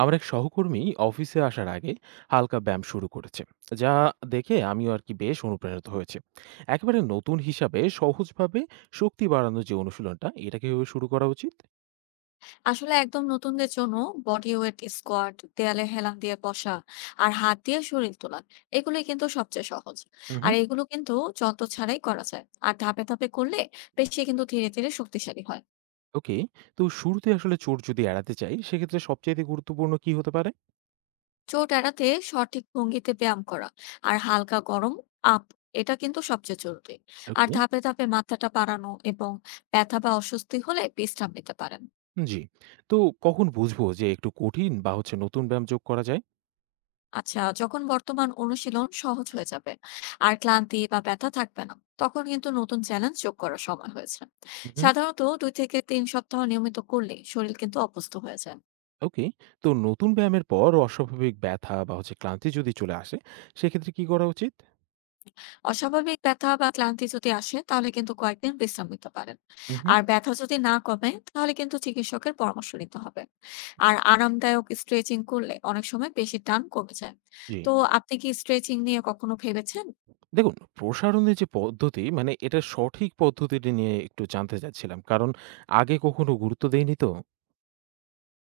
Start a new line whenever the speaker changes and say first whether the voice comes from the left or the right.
right: আমার এক সহকর্মী অফিসে আসার আগে হালকা ব্যায়াম শুরু করেছে, যা দেখে আমিও আর কি বেশ অনুপ্রাণিত হয়েছে। একেবারে নতুন হিসাবে সহজভাবে শক্তি বাড়ানোর যে অনুশীলনটা, এটাকে কিভাবে শুরু করা উচিত?
left: আসলে একদম নতুনদের জন্য বডি ওয়েট স্কোয়াট, দেয়ালে হেলান দিয়ে বসা আর হাত দিয়ে শরীর তোলা, এগুলো কিন্তু সবচেয়ে সহজ। আর
right: হুম।
left: এগুলো কিন্তু যন্ত্র ছাড়াই করা যায়, আর ধাপে ধাপে করলে পেশি কিন্তু ধীরে ধীরে শক্তিশালী হয়।
right: ওকে। তো শুরুতে আসলে চোট যদি এড়াতে চাই, সেক্ষেত্রে সবচেয়ে গুরুত্বপূর্ণ কি হতে পারে?
left: চোট এড়াতে সঠিক ভঙ্গিতে ব্যায়াম করা আর হালকা গরম আপ, এটা কিন্তু সবচেয়ে জরুরি। আর
right: ওকে।
left: ধাপে ধাপে মাথাটা বাড়ানো, এবং ব্যথা বা অস্বস্তি হলে বিশ্রাম নিতে পারেন।
right: জি। তো কখন বুঝবো যে একটু কঠিন বা নতুন ব্যায়াম যোগ করা যায়?
left: আচ্ছা, যখন বর্তমান অনুশীলন সহজ হয়ে যাবে আর ক্লান্তি বা ব্যথা থাকবে না, তখন কিন্তু নতুন চ্যালেঞ্জ যোগ করার সময় হয়েছে।
right: হুম।
left: সাধারণত দুই থেকে তিন সপ্তাহ নিয়মিত করলে শরীর কিন্তু অভ্যস্ত হয়ে যায়।
right: ওকে। তো নতুন ব্যায়ামের পর অস্বাভাবিক ব্যথা বা ক্লান্তি যদি চলে আসে, সেক্ষেত্রে কি করা উচিত?
left: অস্বাভাবিক ব্যথা বা ক্লান্তি যদি আসে, তাহলে কিন্তু কয়েকদিন বিশ্রাম নিতে পারেন।
right: হুম।
left: আর ব্যথা যদি না কমে, তাহলে কিন্তু চিকিৎসকের পরামর্শ নিতে হবে। আর আরামদায়ক স্ট্রেচিং করলে অনেক সময় পেশির টান কমে যায়।
right: জি।
left: তো আপনি কি স্ট্রেচিং নিয়ে কখনো ভেবেছেন?
right: দেখুন, প্রসারণের যে পদ্ধতি মানে এটার সঠিক পদ্ধতিটি নিয়ে একটু জানতে চাচ্ছিলাম। কারণ আগে কখনো গুরুত্ব দেইনি তো।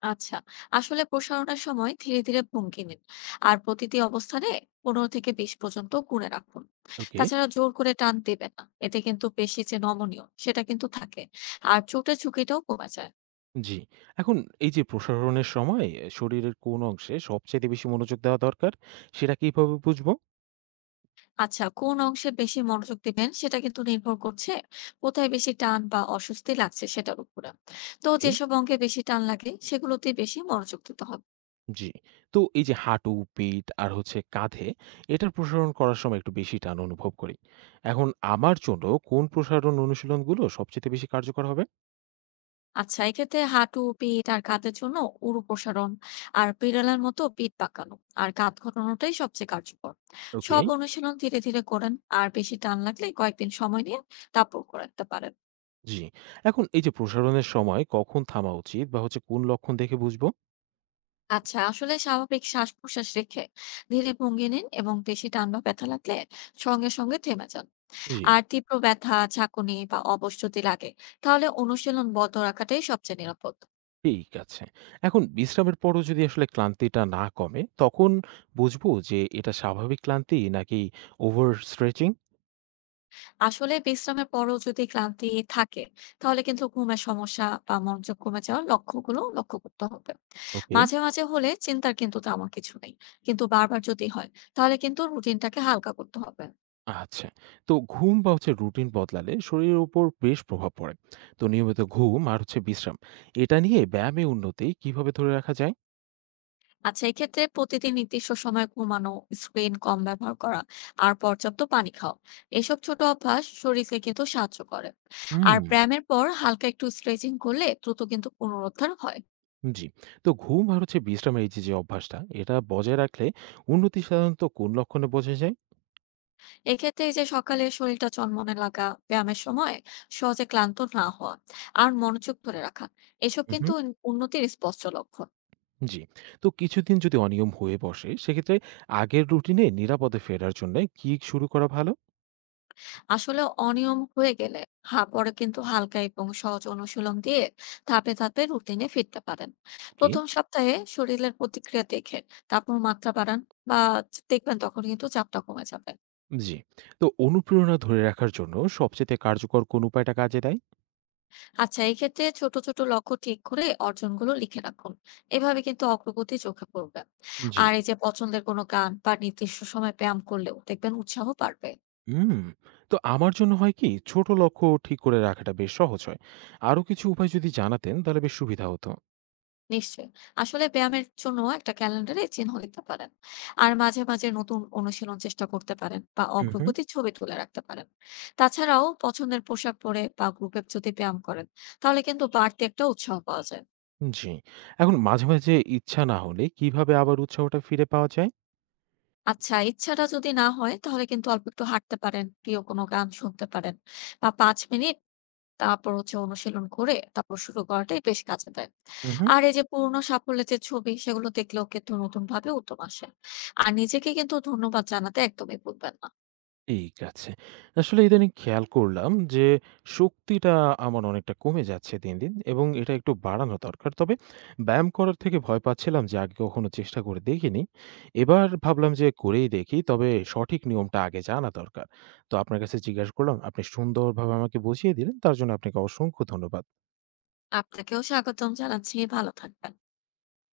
left: আচ্ছা, আসলে প্রসারণের সময় ধীরে ধীরে ভঙ্গি নিন, আর প্রতিটি অবস্থানে ১৫ থেকে ২০ পর্যন্ত গুণে রাখুন।
right: ওকে।
left: তাছাড়া জোর করে টান দেবেন না, এতে কিন্তু পেশি যে নমনীয় সেটা কিন্তু থাকে, আর চোটের ঝুঁকিটাও কমে যায়।
right: জি। এখন এই যে প্রসারণের সময় শরীরের কোন অংশে সবচাইতে বেশি মনোযোগ দেওয়া দরকার, সেটা কিভাবে বুঝবো?
left: আচ্ছা, কোন অংশে বেশি মনোযোগ দিবেন সেটা কিন্তু নির্ভর করছে কোথায় বেশি টান বা অস্বস্তি লাগছে সেটার উপরে। তো
right: ওকে।
left: যেসব অঙ্গে বেশি টান লাগে সেগুলোতে বেশি মনোযোগ দিতে হবে।
right: জি। তো এই যে হাঁটু, পিঠ আর কাঁধে এটার প্রসারণ করার সময় একটু বেশি টান অনুভব করি। এখন আমার জন্য কোন প্রসারণ অনুশীলনগুলো সবচাইতে বেশি কার্যকর হবে?
left: আচ্ছা, এক্ষেত্রে হাঁটু, পিঠ আর কাঁধের জন্য উরু প্রসারণ আর বিড়ালের মতো পিঠ পাকানো আর কাঁধ ঘোরানোটাই সবচেয়ে কার্যকর।
right: ওকে।
left: সব অনুশীলন ধীরে ধীরে করেন, আর বেশি টান লাগলে কয়েকদিন সময় নিয়ে তারপর করাতে পারেন।
right: জি। এখন এই যে প্রসারণের সময় কখন থামা উচিত বা কোন লক্ষণ দেখে বুঝবো?
left: আচ্ছা, আসলে স্বাভাবিক শ্বাস প্রশ্বাস রেখে ধীরে ভঙ্গি নিন, এবং বেশি টান বা ব্যথা লাগলে সঙ্গে সঙ্গে থেমে যান।
right: জি।
left: আর তীব্র ব্যথা, ঝাঁকুনি বা অবশ যদি লাগে, তাহলে অনুশীলন বন্ধ রাখাটাই সবচেয়ে নিরাপদ।
right: ঠিক আছে। এখন বিশ্রামের পরও যদি আসলে ক্লান্তিটা না কমে, তখন বুঝবো যে এটা স্বাভাবিক ক্লান্তি নাকি ওভার স্ট্রেচিং?
left: আসলে বিশ্রামের পরও যদি ক্লান্তি থাকে, তাহলে কিন্তু ঘুমের সমস্যা বা মনোযোগ কমে যাওয়ার লক্ষণগুলো লক্ষ্য করতে হবে।
right: ওকে।
left: মাঝে মাঝে হলে চিন্তার কিন্তু তেমন কিছু নেই, কিন্তু বারবার যদি হয়, তাহলে কিন্তু রুটিনটাকে হালকা করতে হবে।
right: আচ্ছা। তো ঘুম বা রুটিন বদলালে শরীরের উপর বেশ প্রভাব পড়ে। তো নিয়মিত ঘুম আর বিশ্রাম, এটা নিয়ে ব্যায়ামে উন্নতি কিভাবে ধরে রাখা যায়?
left: আচ্ছা, এক্ষেত্রে প্রতিদিন নির্দিষ্ট সময় ঘুমানো, স্ক্রিন কম ব্যবহার করা, আর পর্যাপ্ত পানি খাও, এসব ছোট অভ্যাস শরীরকে কিন্তু সাহায্য করে।
right: হুম।
left: আর ব্যায়ামের পর হালকা একটু স্ট্রেচিং করলে দ্রুত কিন্তু পুনরুদ্ধার হয়।
right: জি। তো ঘুম আর বিশ্রামের এই যে, যে অভ্যাসটা, এটা বজায় রাখলে উন্নতি সাধারণত কোন লক্ষণে বোঝা যায়?
left: এক্ষেত্রে এই যে সকালে শরীরটা চনমনে লাগা, ব্যায়ামের সময় সহজে ক্লান্ত না হওয়া আর মনোযোগ ধরে রাখা, এসব কিন্তু
right: উহু,
left: উন্নতির স্পষ্ট লক্ষণ।
right: জি। তো কিছুদিন যদি অনিয়ম হয়ে বসে, সেক্ষেত্রে আগের রুটিনে নিরাপদে ফেরার জন্যে কি শুরু করা ভালো?
left: আসলে অনিয়ম হয়ে গেলে হা পরে কিন্তু হালকা এবং সহজ অনুশীলন দিয়ে ধাপে ধাপে রুটিনে ফিরতে পারেন।
right: ওকে,
left: প্রথম সপ্তাহে শরীরের প্রতিক্রিয়া দেখে তারপর মাত্রা বাড়ান, বা দেখবেন তখন কিন্তু চাপটা কমে যাবে।
right: জি। তো অনুপ্রেরণা ধরে রাখার জন্য সবচাইতে কার্যকর কোন উপায়টা কাজে দেয়?
left: আচ্ছা, এক্ষেত্রে ছোট ছোট লক্ষ্য ঠিক করে অর্জনগুলো লিখে রাখুন, এভাবে কিন্তু অগ্রগতি চোখে পড়বে।
right: জি।
left: আর এই যে পছন্দের কোনো গান বা নির্দিষ্ট সময় ব্যায়াম করলেও দেখবেন উৎসাহ বাড়বে।
right: হুম। তো আমার জন্য হয় কি, ছোট লক্ষ্য ঠিক করে রাখাটা বেশ সহজ হয়। আরো কিছু উপায় যদি জানাতেন, তাহলে বেশ সুবিধা হতো।
left: নিশ্চয়ই, আসলে ব্যায়ামের জন্য একটা ক্যালেন্ডারে চিহ্ন দিতে পারেন, আর মাঝে মাঝে নতুন অনুশীলন চেষ্টা করতে পারেন, বা
right: উহু।
left: অগ্রগতির ছবি তুলে রাখতে পারেন। তাছাড়াও পছন্দের পোশাক পরে বা গ্রুপে যদি ব্যায়াম করেন, তাহলে কিন্তু বাড়তি একটা উৎসাহ পাওয়া যায়।
right: জি। এখন মাঝে মাঝে ইচ্ছা না হলে কিভাবে আবার উৎসাহটা ফিরে পাওয়া যায়?
left: আচ্ছা, ইচ্ছাটা যদি না হয় তাহলে কিন্তু অল্প একটু হাঁটতে পারেন, প্রিয় কোনো গান শুনতে পারেন বা ৫ মিনিট, তারপর হচ্ছে অনুশীলন করে তারপর শুরু করাটাই বেশ কাজে দেয়।
right: উহু।
left: আর এই যে পুরোনো সাফল্যের যে ছবি সেগুলো দেখলেও কিন্তু নতুনভাবে উদ্যম আসে। আর নিজেকে কিন্তু ধন্যবাদ জানাতে একদমই ভুলবেন না।
right: ঠিক আছে। আসলে ইদানিং খেয়াল করলাম যে শক্তিটা আমার অনেকটা কমে যাচ্ছে দিন দিন এবং এটা একটু বাড়ানো দরকার। তবে ব্যায়াম করার থেকে ভয় পাচ্ছিলাম যে আগে কখনো চেষ্টা করে দেখিনি। এবার ভাবলাম যে করেই দেখি। তবে সঠিক নিয়মটা আগে জানা দরকার। তো আপনার কাছে জিজ্ঞাসা করলাম, আপনি সুন্দরভাবে আমাকে বুঝিয়ে দিলেন। তার জন্য আপনাকে অসংখ্য ধন্যবাদ।
left: আপনাকেও স্বাগতম জানাচ্ছি, ভালো থাকবেন।